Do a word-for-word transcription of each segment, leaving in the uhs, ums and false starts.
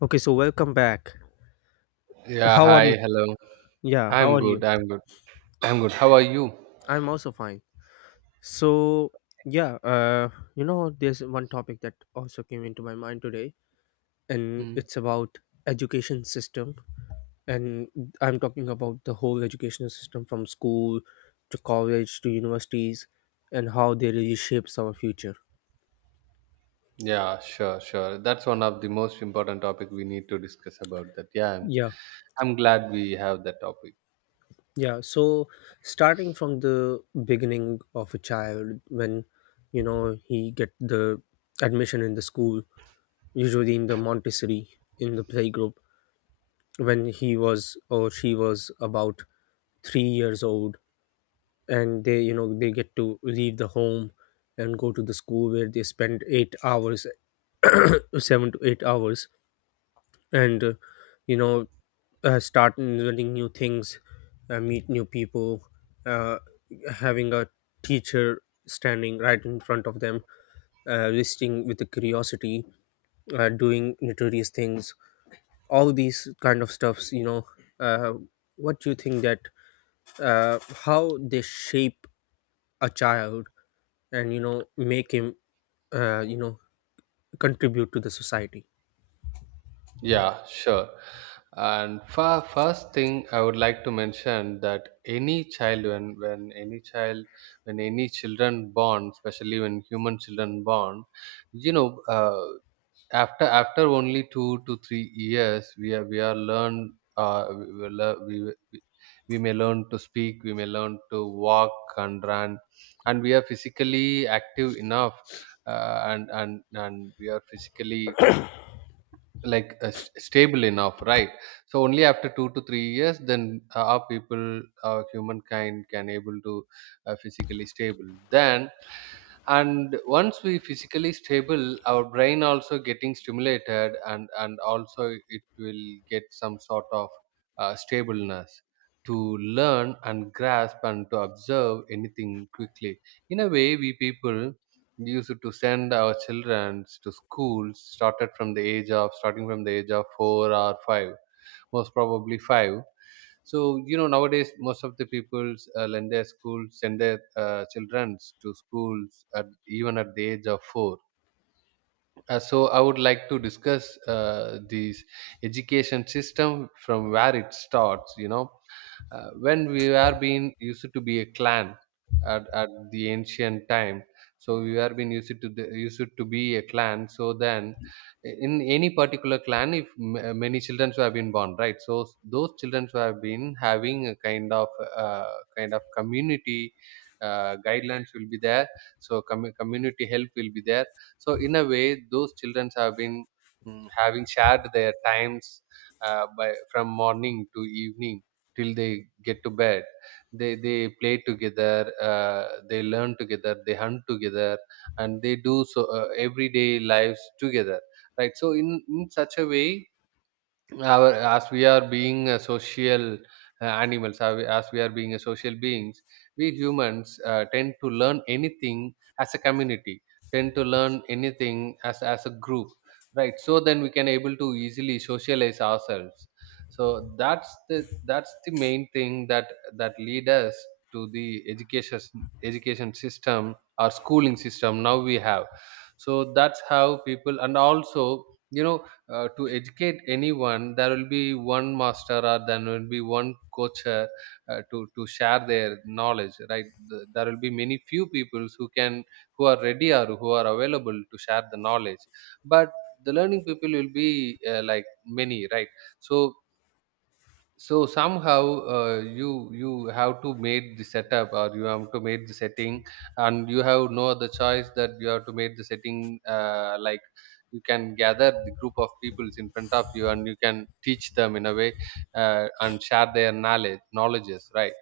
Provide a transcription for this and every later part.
Okay, so welcome back. Yeah, How are you? hi, hello. Yeah, how I'm are you? good, I'm good. I'm good. How are you? I'm also fine. So, yeah, uh, you know, there's one topic that also came into my mind today, and Hmm. it's about education system. And I'm talking about the whole educational system from school to college to universities and how they really shapes our future. Yeah, sure, sure. That's one of the most important topic we need to discuss about that. Yeah, I'm, Yeah, I'm glad we have that topic. yeah. So, starting from the beginning of a child, when, you know, he get the admission in the school usually in the Montessori in the playgroup when he was or she was about three years old, and they you know they get to leave the home and go to the school where they spend eight hours, seven to eight hours, and uh, you know uh, start learning new things, uh, meet new people, uh, having a teacher standing right in front of them, uh, listening with the curiosity, uh, doing notorious things, all these kind of stuffs you know. uh, what do you think that uh, how they shape a child and you know make him, uh, you know, contribute to the society? Yeah, sure. And for first thing, I would like to mention that any child, when when any child, when any children born, especially when human children born, you know, uh, after after only two to three years we are we are learned uh, we, we, lear- we, we we may learn to speak, we may learn to walk and run, and we are physically active enough, uh, and and and we are physically like uh, st- stable enough, right? So only after two to three years, then uh, our people our humankind can able to uh, physically stable. Then, and once we physically stable, our brain also getting stimulated, and and also it will get some sort of uh, stableness to learn and grasp and to observe anything quickly. In a way, we people used to send our children to schools started from the age of starting from the age of four or five, most probably five. So you know nowadays, most of the peoples, uh, lend their schools send their uh, children to schools at even at the age of four. Uh, so I would like to discuss uh, this education system from where it starts. You know, uh, when we were being used to be a clan at, at the ancient time, so we were being used to the, used to be a clan. So then, in any particular clan, if m- uh, many children who have been born, right? So those children who have been having a kind of, uh, kind of community uh, guidelines will be there. So com- community help will be there. So in a way, those children have been, mm, having shared their times uh, by, from morning to evening till they get to bed. They they play together, uh, they learn together, they hunt together, and they do so uh, everyday lives together. Right. So in in such a way, our as we are being uh, social, uh, animals, as we as we are being a social beings, we humans uh, tend to learn anything as a community, tend to learn anything as as a group, right? So then we can able to easily socialize ourselves. So that's the that's the main thing that that lead us to the education education system or schooling system now we have. So that's how people, and also, you know uh, to educate anyone, there will be one master, or there will be one coach, uh, uh, to to share their knowledge, right? The- there will be many few people who can who are ready or who are available to share the knowledge. But the learning people will be uh, like many, right? So so somehow, uh, you you have to make the setup, or you have to make the setting, and you have no other choice that you have to make the setting, uh, like, you can gather the group of peoples in front of you and you can teach them in a way, uh, and share their knowledge knowledges, right?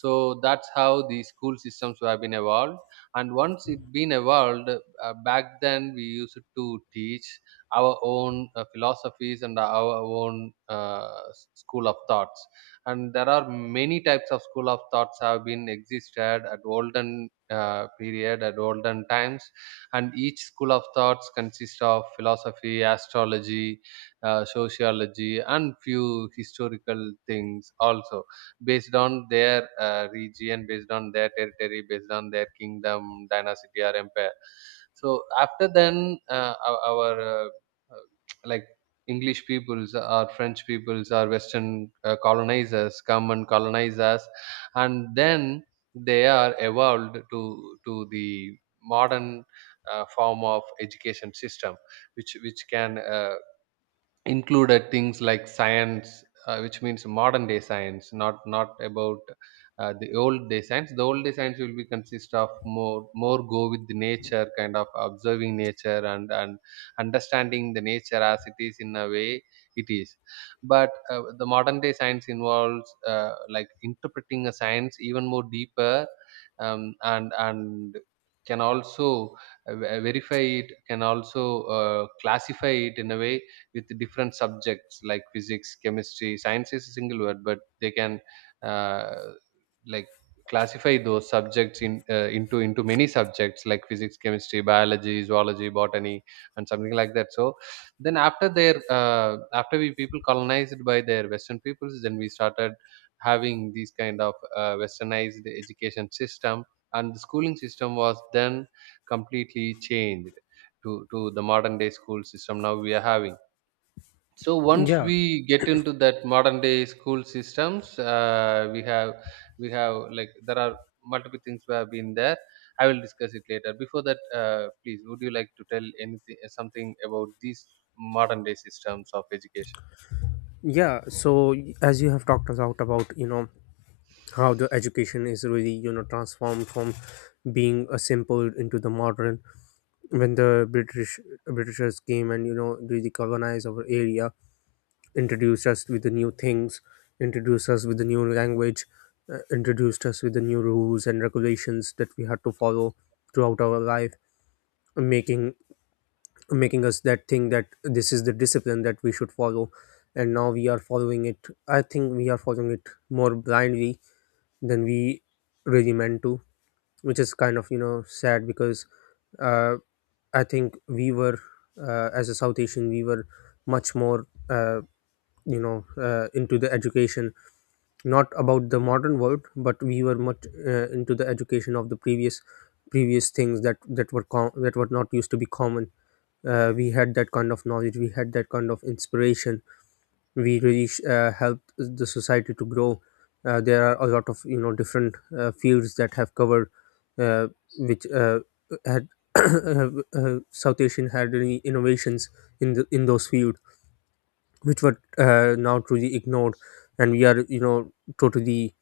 So that's how the school systems have been evolved. And once it been evolved, uh, back then we used to teach our own uh, philosophies and our own, uh, s- school of thoughts. And there are many types of school of thoughts have been existed at olden uh, period at olden times, and each school of thoughts consists of philosophy, astrology, uh, sociology, and few historical things also, based on their uh, region, based on their territory, based on their kingdom, dynasty, or empire. So after then, uh, our, our uh, uh, like English peoples or French peoples or Western uh, colonizers come and colonize us, and then they are evolved to to the modern uh, form of education system, which which can uh, included things like science, uh, which means modern day science, not not about uh, the old day science. The old day science will be consist of more more go with the nature, kind of observing nature, and and understanding the nature as it is, in a way it is. But uh, the modern day science involves uh, like interpreting a science even more deeper, um, and and can also uh, verify, it can also uh, classify it in a way, with different subjects like physics, chemistry. Science is a single word, but they can uh, like classify those subjects in uh, into into many subjects like physics, chemistry, biology, zoology, botany, and something like that. So then after their uh, after we people colonized by their western peoples, then we started having these kind of uh, westernized education system, and the schooling system was then completely changed to to the modern day school system now we are having. So once Yeah, we get into that modern day school systems, uh, we have we have, like, there are multiple things we have been there. I will discuss it later. Before that, uh, please, would you like to tell anything something about these modern day systems of education? yeah. So as you have talked about about you know how the education is really you know transformed from being a simple into the modern, when the british britishers came and you know really colonized our area, introduced us with the new things, introduced us with the new language, uh, introduced us with the new rules and regulations that we had to follow throughout our life, making making us that thing that this is the discipline that we should follow, and now we are following it. I think we are following it more blindly than we really meant to, which is kind of you know sad because, uh, I think we were, uh, as a South Asian we were much more. Uh, you know uh, into the education, not about the modern world, but we were much uh, into the education of the previous previous things that that were com- that were not used to be common. Uh, we had that kind of knowledge, we had that kind of inspiration, we really sh- uh, helped the society to grow. Uh, there are a lot of you know different uh, fields that have covered, uh, which uh, had uh, South Asian had any innovations in the in those fields, which were uh, now truly ignored, and we are you know totally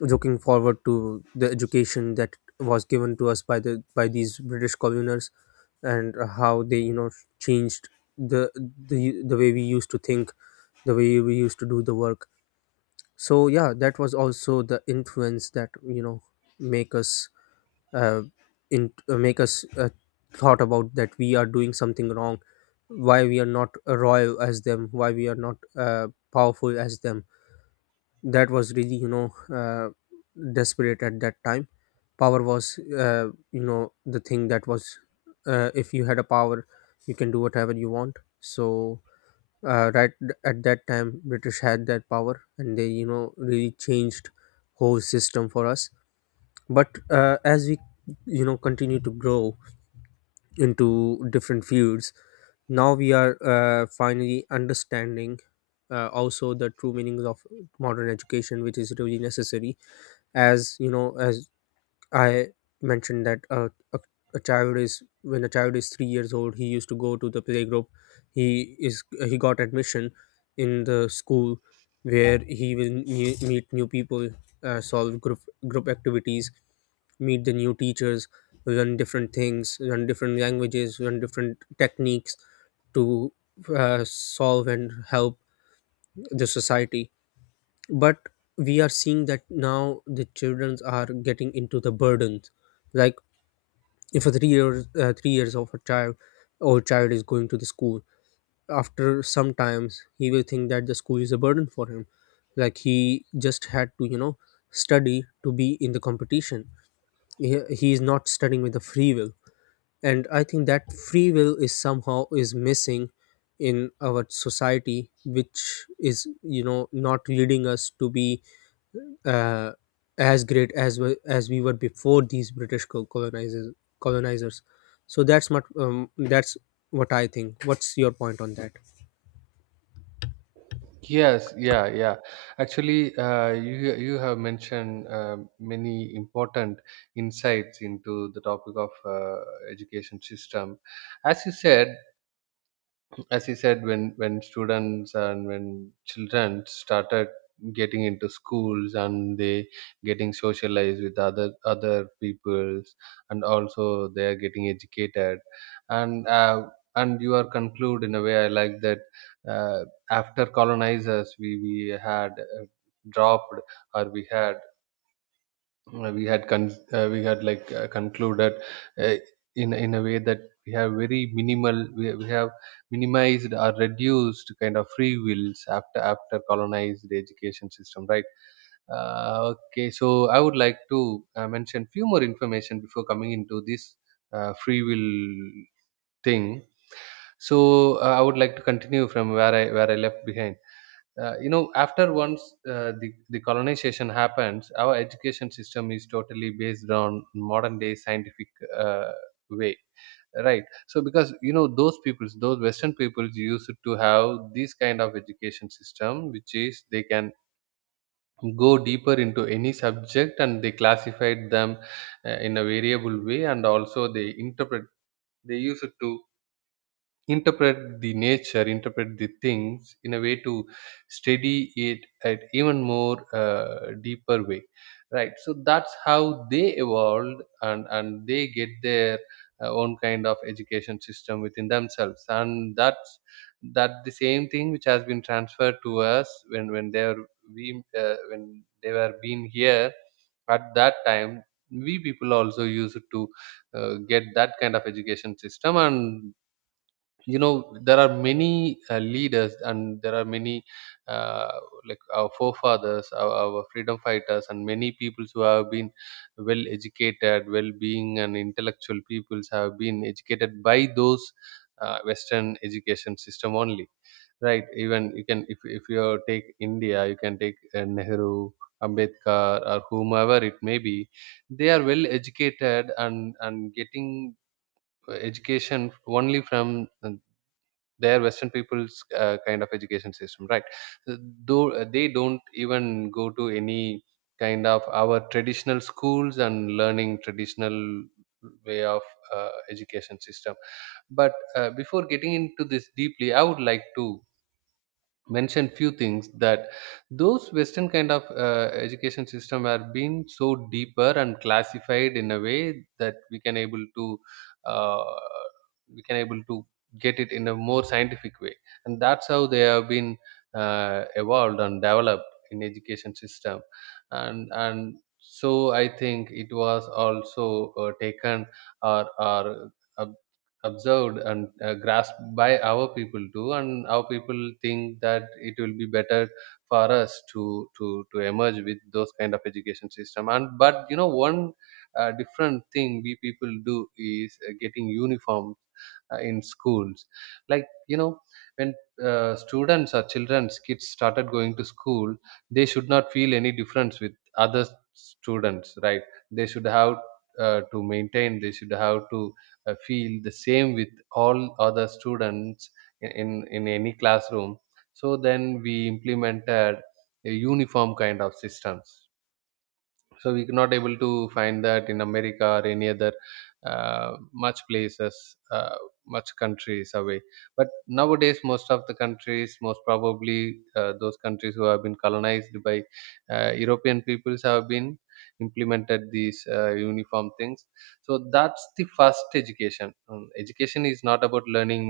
looking forward to the education that was given to us by the by these british coloners, and how they you know changed the the the way we used to think, the way we used to do the work. So yeah, that was also the influence that you know make us, uh, in uh, make us, uh, thought about that we are doing something wrong. Why we are not royal as them, why we are not uh, powerful as them? That was really you know, uh, desperate at that time. Power was, uh, you know, the thing that was, uh, if you had a power you can do whatever you want. So uh, right th- at that time british had that power, and they you know really changed whole system for us. But uh, as we you know continue to grow into different fields, now we are uh, finally understanding uh, also the true meanings of modern education, which is really necessary. As you know, as I mentioned that uh, a, a child is when a child is three years old, he used to go to the playgroup. He is he got admission in the school where he will me- meet new people, uh, solve group group activities, meet the new teachers, learn different things, learn different languages, learn different techniques to uh, solve and help the society. But we are seeing that now the children are getting into the burdens. Like if a three years uh, three years of a child old child is going to the school, after some times he will think that the school is a burden for him, like he just had to you know study to be in the competition. he, he is not studying with a free will, and I think that free will is somehow is missing in our society, which is you know not leading us to be uh, as great as we, as we were before these British col- colonizers. Colonizers. So that's what um, that's what I think. What's your point on that? Yes, yeah, yeah. Actually, uh, you you have mentioned uh, many important insights into the topic of uh, education system. As you said, as you said, when when students and when children started getting into schools and they getting socialized with other other peoples, and also they are getting educated, and uh, and you are conclude in a way. I like that. uh, After colonizers, we we had uh, dropped or we had uh, we had con- uh, we had like uh, concluded uh, in in a way that we have very minimal we, we have minimized or reduced kind of free wills after after colonized education system, right? Uh, okay, so I would like to uh, mention few more information before coming into this uh, free will thing. So uh, I would like to continue from where i where i left behind. Uh, you know after once, uh, the, the colonization happens, our education system is totally based on modern day scientific uh, way, right? So because you know those peoples those western peoples used to have this kind of education system, which is they can go deeper into any subject, and they classified them uh, in a variable way. And also they interpret they use it to interpret the nature, interpret the things in a way, to study it at even more uh, deeper way, right? So that's how they evolved, and and they get their uh, own kind of education system within themselves. And that's that the same thing which has been transferred to us, when when they are we uh, when they were being here at that time. We people also used to uh, get that kind of education system. And you know there are many uh, leaders, and there are many uh, like our forefathers our, our freedom fighters, and many peoples who have been well educated, well being and intellectual peoples have been educated by those uh, western education system only, right? Even you can if, if you take India, you can take uh, Nehru, Ambedkar, or whomever it may be. They are well educated, and and getting uh, education only from their western people's uh, kind of education system, right? So though uh, they don't even go to any kind of our traditional schools and learning traditional way of uh, education system. But uh, before getting into this deeply, I would like to mention few things, that those western kind of uh, education system have been so deeper and classified in a way that we can able to uh, we can able to get it in a more scientific way. And that's how they have been uh, evolved and developed in education system. And and so I think it was also uh, taken or or uh, observed and uh, grasped by our people too. And our people think that it will be better for us to to to emerge with those kind of education system. And but you know one uh, different thing we people do is uh, getting uniform uh, in schools, like you know when uh, students or children's kids started going to school, they should not feel any difference with other students, right? They should have, uh, to maintain they should have to uh, feel the same with all other students in, in in any classroom. So then we implemented a uniform kind of systems. So we not able to find that in America or any other uh, much places uh, much countries away. But nowadays, most of the countries, most probably uh, those countries who have been colonized by uh, European peoples have been implemented these uh, uniform things. So that's the first. Education Um, education is not about learning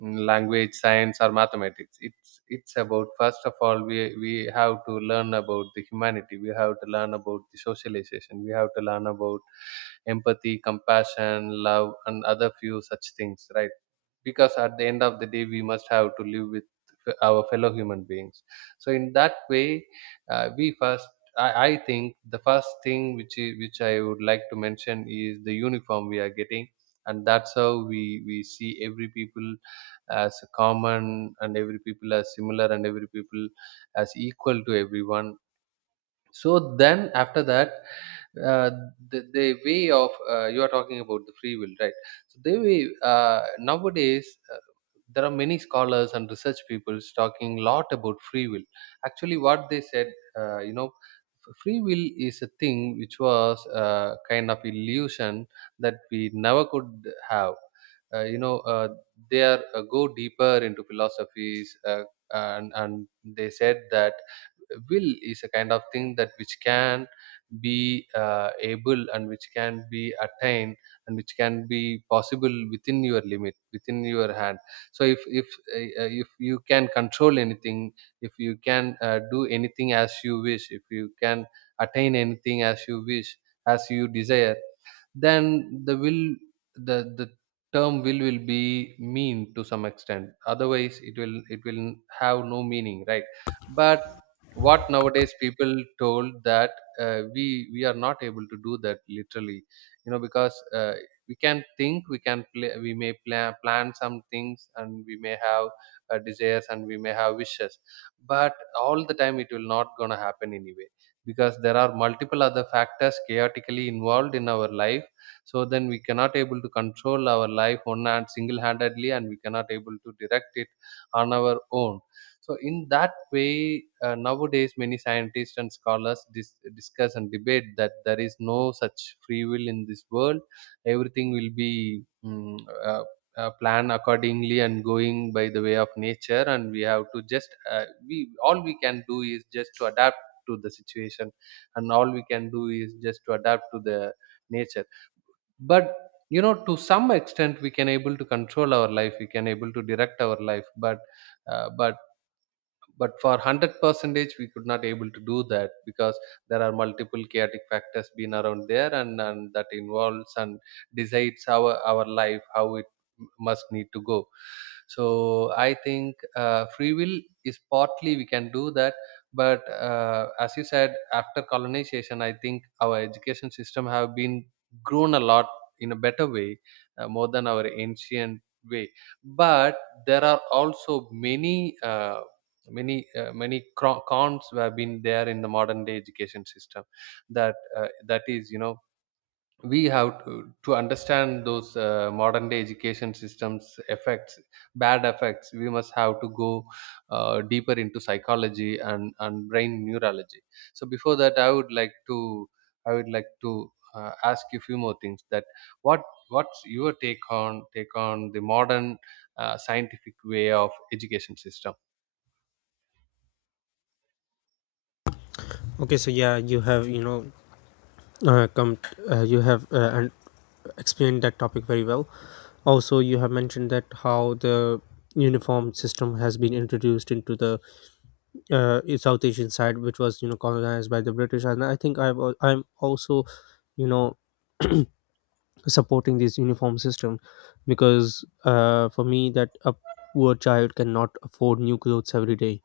in language, science, or mathematics. It's it's About first of all we we have to learn about the humanity, we have to learn about the socialization, we have to learn about empathy, compassion, love and other few such things, right? Because at the end of the day we must have to live with f- our fellow human beings. So in that way uh, we first, I, I think the first thing which is, which I would like to mention is the uniform we are getting, and that's how we we see every people as common and every people as similar and every people as equal to everyone. So then after that, uh, the, the way of uh, you are talking about the free will, right? So they way uh, nowadays, uh, there are many scholars and research people talking lot about free will. Actually what they said, uh, you know f- free will is a thing which was uh, kind of illusion that we never could have. uh, you know uh, they are uh, go deeper into philosophies. Uh, and and they said that will is a kind of thing that which can be uh, able and which can be attained and which can be possible within your limit, within your hand. So if if uh, uh, if you can control anything, if you can uh, do anything as you wish, if you can attain anything as you wish, as you desire, then the will, the the term will will be mean to some extent. Otherwise it will it will have no meaning, right? But what nowadays people told that, uh, we we are not able to do that literally, you know, because uh, we can think, we can play, we may plan plan some things, and we may have uh, desires and we may have wishes, but all the time it will not gonna happen anyway, because there are multiple other factors chaotically involved in our life. So then we cannot able to control our life one hand single handedly, and we cannot able to direct it on our own. So in that way uh, nowadays many scientists and scholars dis- discuss and debate that there is no such free will in this world. Everything will be mm, uh, uh, plan accordingly and going by the way of nature, and we have to just uh, we all we can do is just to adapt to the situation, and all we can do is just to adapt to the nature. But you know, to some extent we can able to control our life, we can able to direct our life, but uh, but but for hundred percentage we could not able to do that, because there are multiple chaotic factors been around there, and, and that involves and decides our our life how it must need to go. So I think uh, free will is partly we can do that. But uh, as you said, after colonization I think our education system have been grown a lot in a better way, uh, more than our ancient way. But there are also many uh, many uh, many cro- cons have been there in the modern day education system. that uh, that is, you know, we have to, to understand those uh, modern day education systems effects, bad effects. We must have to go uh, deeper into psychology and and brain neurology. So before that I would like to, i would like to uh, ask you a few more things, that what, what's your take on take on the modern uh, scientific way of education system? Okay, so yeah, you have you know uh, come uh, you have uh, and explained that topic very well. Also, you have mentioned that how the uniform system has been introduced into the uh, South Asian side, which was you know colonized by the British, and I think I've al- I'm also you know supporting this uniform system because, uh, for me that a poor child cannot afford new clothes every day,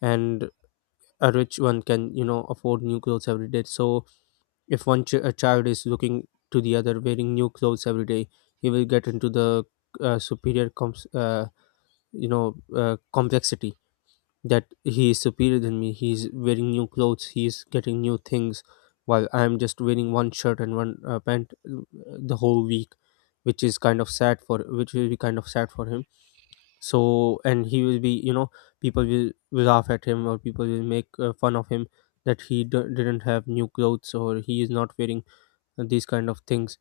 and a rich one can you know afford new clothes every day. So if one ch- a child is looking to the other wearing new clothes every day, he will get into the uh, superior comps- uh, you know uh, complexity that he is superior than me. He is wearing new clothes, he is getting new things, while I am just wearing one shirt and one uh, pant uh, the whole week, which is kind of sad for, which will be kind of sad for him. So, and he will be you know people will, will laugh at him, or people will make uh, fun of him that he d- didn't have new clothes, or he is not wearing these kind of things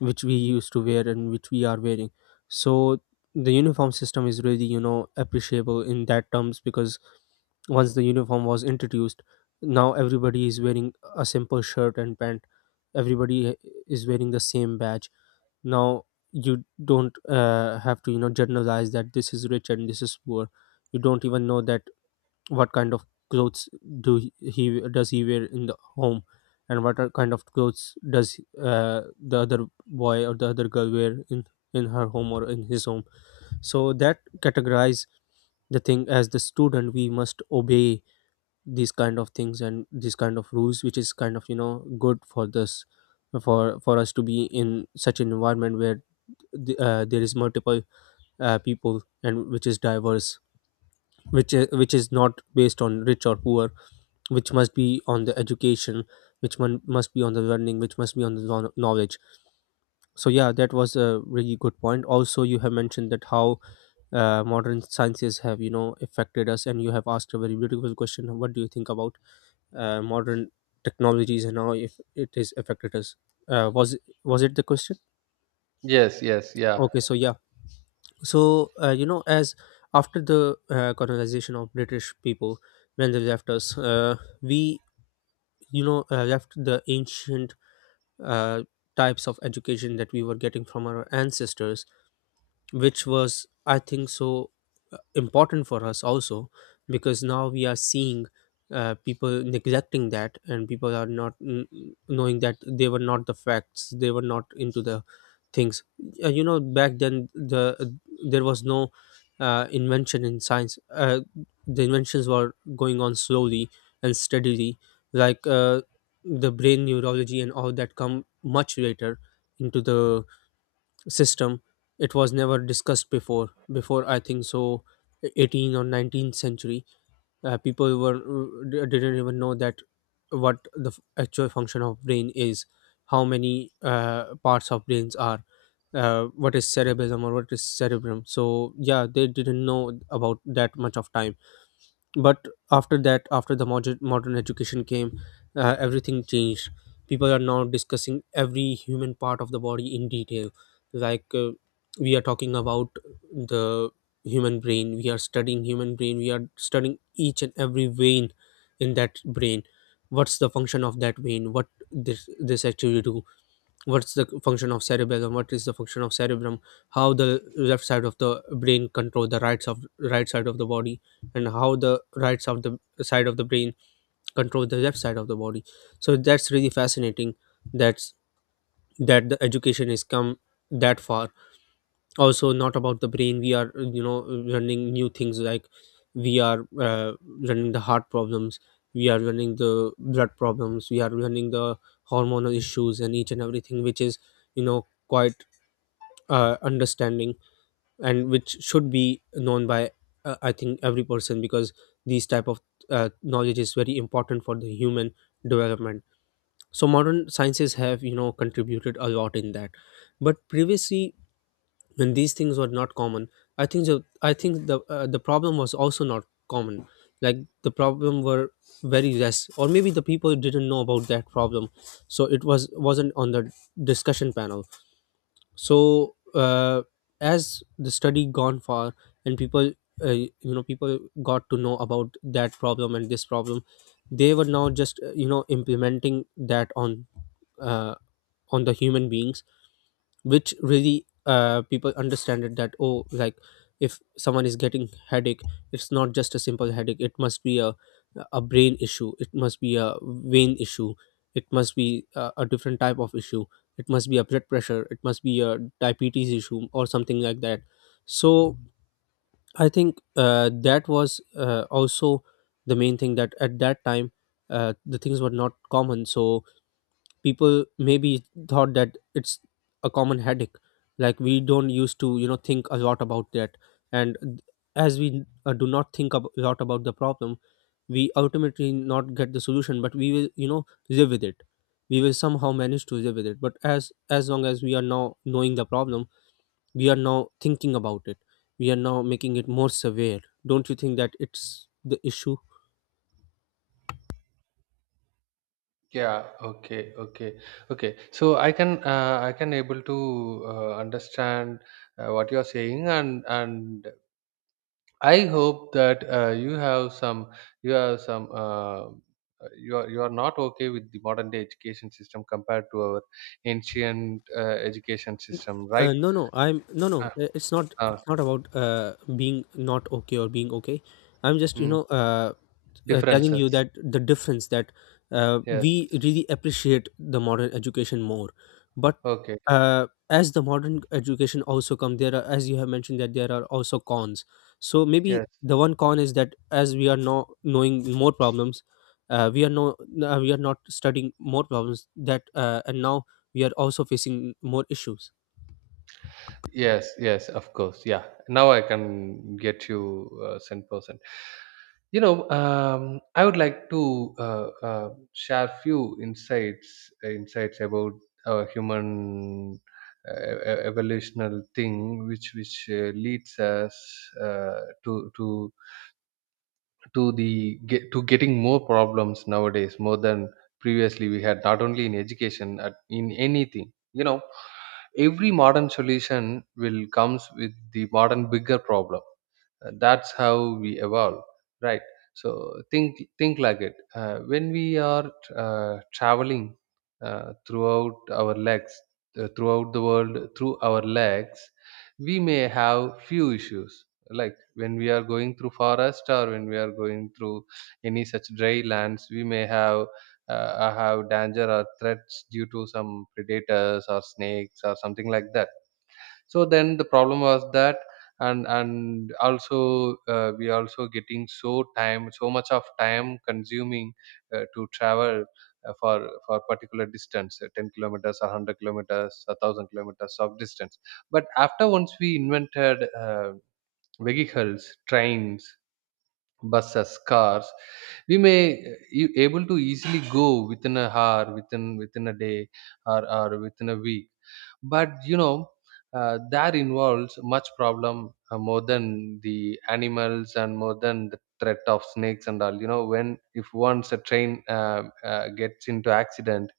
which we used to wear and which we are wearing. So the uniform system is really you know appreciable in that terms, because once the uniform was introduced, now everybody is wearing a simple shirt and pant, everybody is wearing the same badge. Now you don't uh, have to you know generalize that this is rich and this is poor. You don't even know that what kind of clothes do he he- does he wear in the home, and what are kind of clothes does uh, the other boy or the other girl wear in in her home or in his home. So that categorize the thing, as the student we must obey these kind of things and these kind of rules, which is kind of you know good for this for for us to be in such an environment where the, uh, there is multiple uh, people and which is diverse, which is, which is not based on rich or poor, which must be on the education, which one must be on the learning, which must be on the know- knowledge. So yeah, that was a really good point. Also you have mentioned that how uh, modern sciences have you know affected us, and you have asked a very beautiful question, what do you think about uh, modern technologies and how if it has affected us? uh, was was it the question? Yes, yes, yeah. Okay, so yeah. So uh, you know as after the uh, colonization of british people, when they left us, uh, we you know uh, left the ancient uh, types of education that we were getting from our ancestors, which was I think so uh, important for us also, because now we are seeing uh, people neglecting that, and people are not mm, mm, knowing that they were not the facts, they were not into the things. Uh, you know back then the there was no uh, invention in science. Uh, the inventions were going on slowly and steadily, like uh, the brain neurology and all that come much later into the system. It was never discussed before before I think so eighteen or nineteenth century. Uh, people were uh, didn't even know that what the f- actual function of brain is, how many uh, parts of brains are, uh, what is cerebellum or what is cerebrum. So yeah, they didn't know about that much of time. But after that, after the modern, modern education came, uh, everything changed. People are now discussing every human part of the body in detail. Like uh, we are talking about the human brain, we are studying human brain, we are studying each and every vein in that brain, what's the function of that vein, what this this actually do, what's the function of cerebellum, what is the function of cerebrum, how the left side of the brain control the rights of right side of the body, and how the rights of the side of the brain control the left side of the body. So that's really fascinating, that's that the education has come that far. Also, not about the brain, we are you know running new things, like we are uh, running the heart problems, we are running the blood problems, we are running the hormonal issues and each and everything, which is you know quite uh, understanding and which should be known by uh, I think every person because these type of uh, knowledge is very important for the human development. So modern sciences have, you know, contributed a lot in that. But previously, when these things were not common, i think the i think the uh, the problem was also not common. Like, the problem were very less, or maybe the people didn't know about that problem, so it was wasn't on the discussion panel. So uh, as the study gone far and people, uh, you know, people got to know about that problem and this problem, they were now just uh, you know, implementing that on uh, on the human beings, which really, uh, people understand it that, oh, like if someone is getting headache, it's not just a simple headache, it must be a a brain issue, it must be a vein issue, it must be a, a different type of issue, it must be a blood pressure, it must be a diabetes issue or something like that. So I think uh, that was uh, also the main thing, that at that time uh, the things were not common, so people maybe thought that it's a common headache. Like, we don't used to, you know, think a lot about that. And as we uh, do not think a lot about the problem, we ultimately not get the solution, but we will, you know, live with it. We will somehow manage to live with it. But as as long as we are now knowing the problem, we are now thinking about it, we are now making it more severe. Don't you think that it's the issue? Yeah, okay, okay, okay. So I can uh, I can able to uh, understand uh, what you are saying, and and I hope that uh, you have some, you have some, uh, you are, you are not okay with the modern day education system compared to our ancient uh, education system, right? Uh, no, no, I'm no, uh, no. i- It's not. uh, It's not about uh, being not okay or being okay. I'm just, you mm, know, uh, uh, telling you differences. that the difference, that uh, Yes. we really appreciate the modern education more. But Okay. uh, as the modern education also come, there are, as you have mentioned, that there are also cons. So maybe Yes. the one con is that, as we are now knowing more problems, uh, we are no, uh, we are not studying more problems that, uh, and now we are also facing more issues. Yes, yes, of course. Yeah. Now I can get you uh, ten percent. You know, um, I would like to uh, uh, share few insights insights about our human uh, e- e- evolutional thing, which which uh, leads us uh, to to to the get to getting more problems nowadays more than previously we had, not only in education at, in anything. You know, every modern solution will comes with the modern bigger problem. uh, that's how we evolve, right? So think think like it, uh, when we are uh, traveling uh, throughout our legs uh, throughout the world through our legs, we may have few issues, like when we are going through forest, or when we are going through any such dry lands, we may have uh, have danger or threats due to some predators or snakes or something like that. So then the problem was that. And and also uh, we also getting so time so much of time consuming uh, to travel uh, for for particular distance, uh, ten kilometers or hundred kilometers, a thousand kilometers of distance. But after, once we invented uh, vehicles, trains, buses, cars, we may uh, e- able to easily go within a hour, within within a day, or, or within a week. But you know, uh, that involves much problem, uh, more than the animals and more than the threat of snakes and all. You know, when, if once a train uh, uh, gets into accident,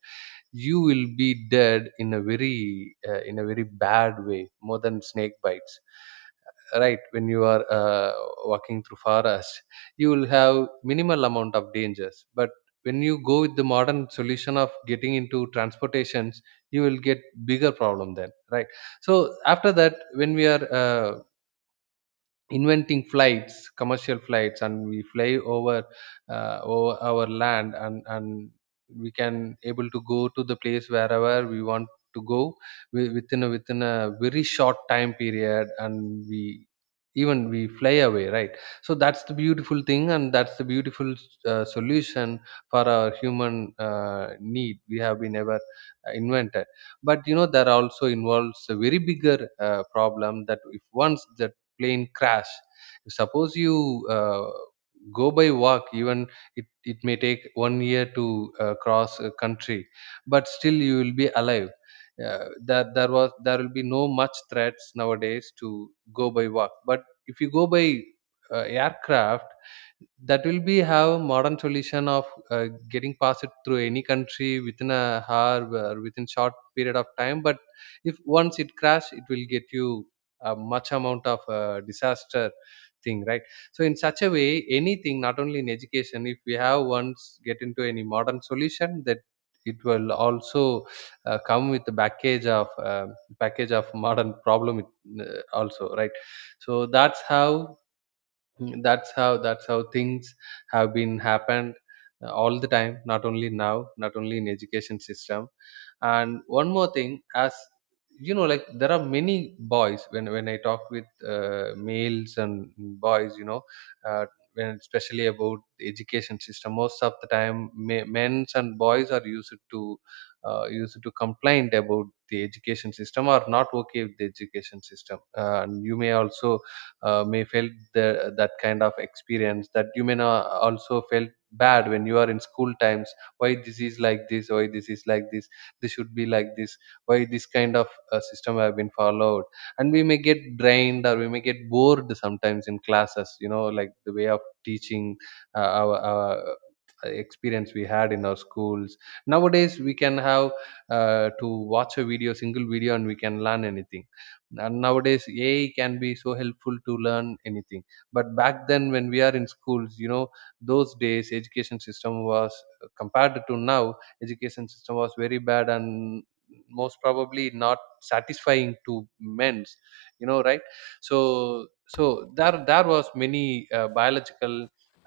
you will be dead in a very uh, in a very bad way, more than snake bites, right? When you are uh, walking through forest you will have minimal amount of dangers, but when you go with the modern solution of getting into transportations, you will get bigger problem then, right? So after that when we are uh, inventing flights, commercial flights, and we fly over, uh, over our land, and and we can able to go to the place wherever we want to go, wi- within a within a very short time period, and we even we fly away, right? So that's the beautiful thing, and that's the beautiful uh, solution for our human uh, need we have been ever uh, invented. But you know, there also involves a very bigger uh, problem, that if once the plane crash, suppose you uh, go by walk, even it, it may take one year to uh, cross a country, but still you will be alive. uh, that there was, there will be no much threats nowadays to go by walk, but if you go by uh, aircraft, that will be have modern solution of uh, getting past it through any country within a hour or within short period of time, but if once it crash, it will get you a much amount of uh, disaster thing, right? So in such a way, anything, not only in education, if we have once get into any modern solution, that it will also uh, come with the package of um package of modern problem, it, uh, also, right? So that's how, Mm, that's how, that's how things have been happened uh, all the time, not only now, not only in education system. And one more thing, as you know, like there are many boys, when when I talk with uh, males and boys, you know, uh, when especially about the education system, most of the time ma- men's and boys are used to uh, used to complain about the education system or not okay with the education system. uh, and you may also uh, may felt the, that kind of experience, that you may not uh, also felt bad when you are in school times. Why this is like this, why this is like this this should be like this, why this kind of uh, system have been followed. And we may get drained or we may get bored sometimes in classes, you know, like the way of teaching, uh, our, our uh, experience we had in our schools. Nowadays we can have uh, to watch a video, single video, and we can learn anything. And nowadays A I can be so helpful to learn anything. But back then when we are in schools, you know, those days education system was, uh, compared to now education system, was very bad, and most probably not satisfying to men's, you know, right? So so there there was many uh, biological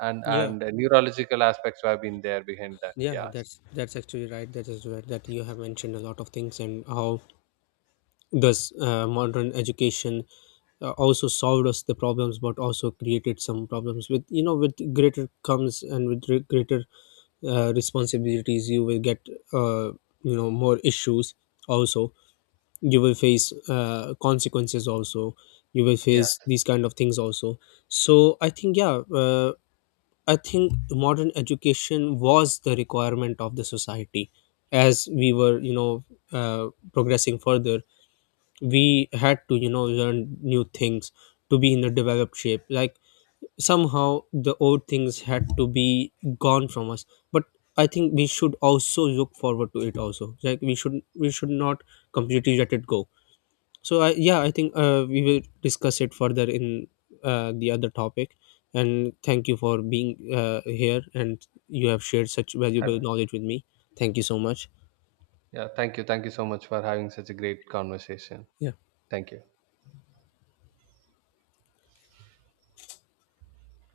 and Yeah. and neurological aspects have been there behind that, Yeah, yes. that's that's actually right. That is right. That you have mentioned a lot of things and how does uh, modern education uh, also solved us the problems, but also created some problems. With, you know, with greater comes, and with re- greater uh, responsibilities, you will get, uh, you know, more issues. Also, you will face uh, consequences. Also, you will Yeah, face these kind of things. Also, so I think, yeah. Uh, I think modern education was the requirement of the society. As we were, you know, uh, progressing further, we had to, you know, learn new things to be in a developed shape. Like, somehow the old things had to be gone from us. But I think we should also look forward to it. Also, like, we should we should not completely let it go. So I, yeah, I think uh, we will discuss it further in uh, the other topic. And thank you for being uh, here, and you have shared such valuable knowledge with me. Thank you so much. yeah, thank you, thank you so much for having such a great conversation. Yeah. Thank you.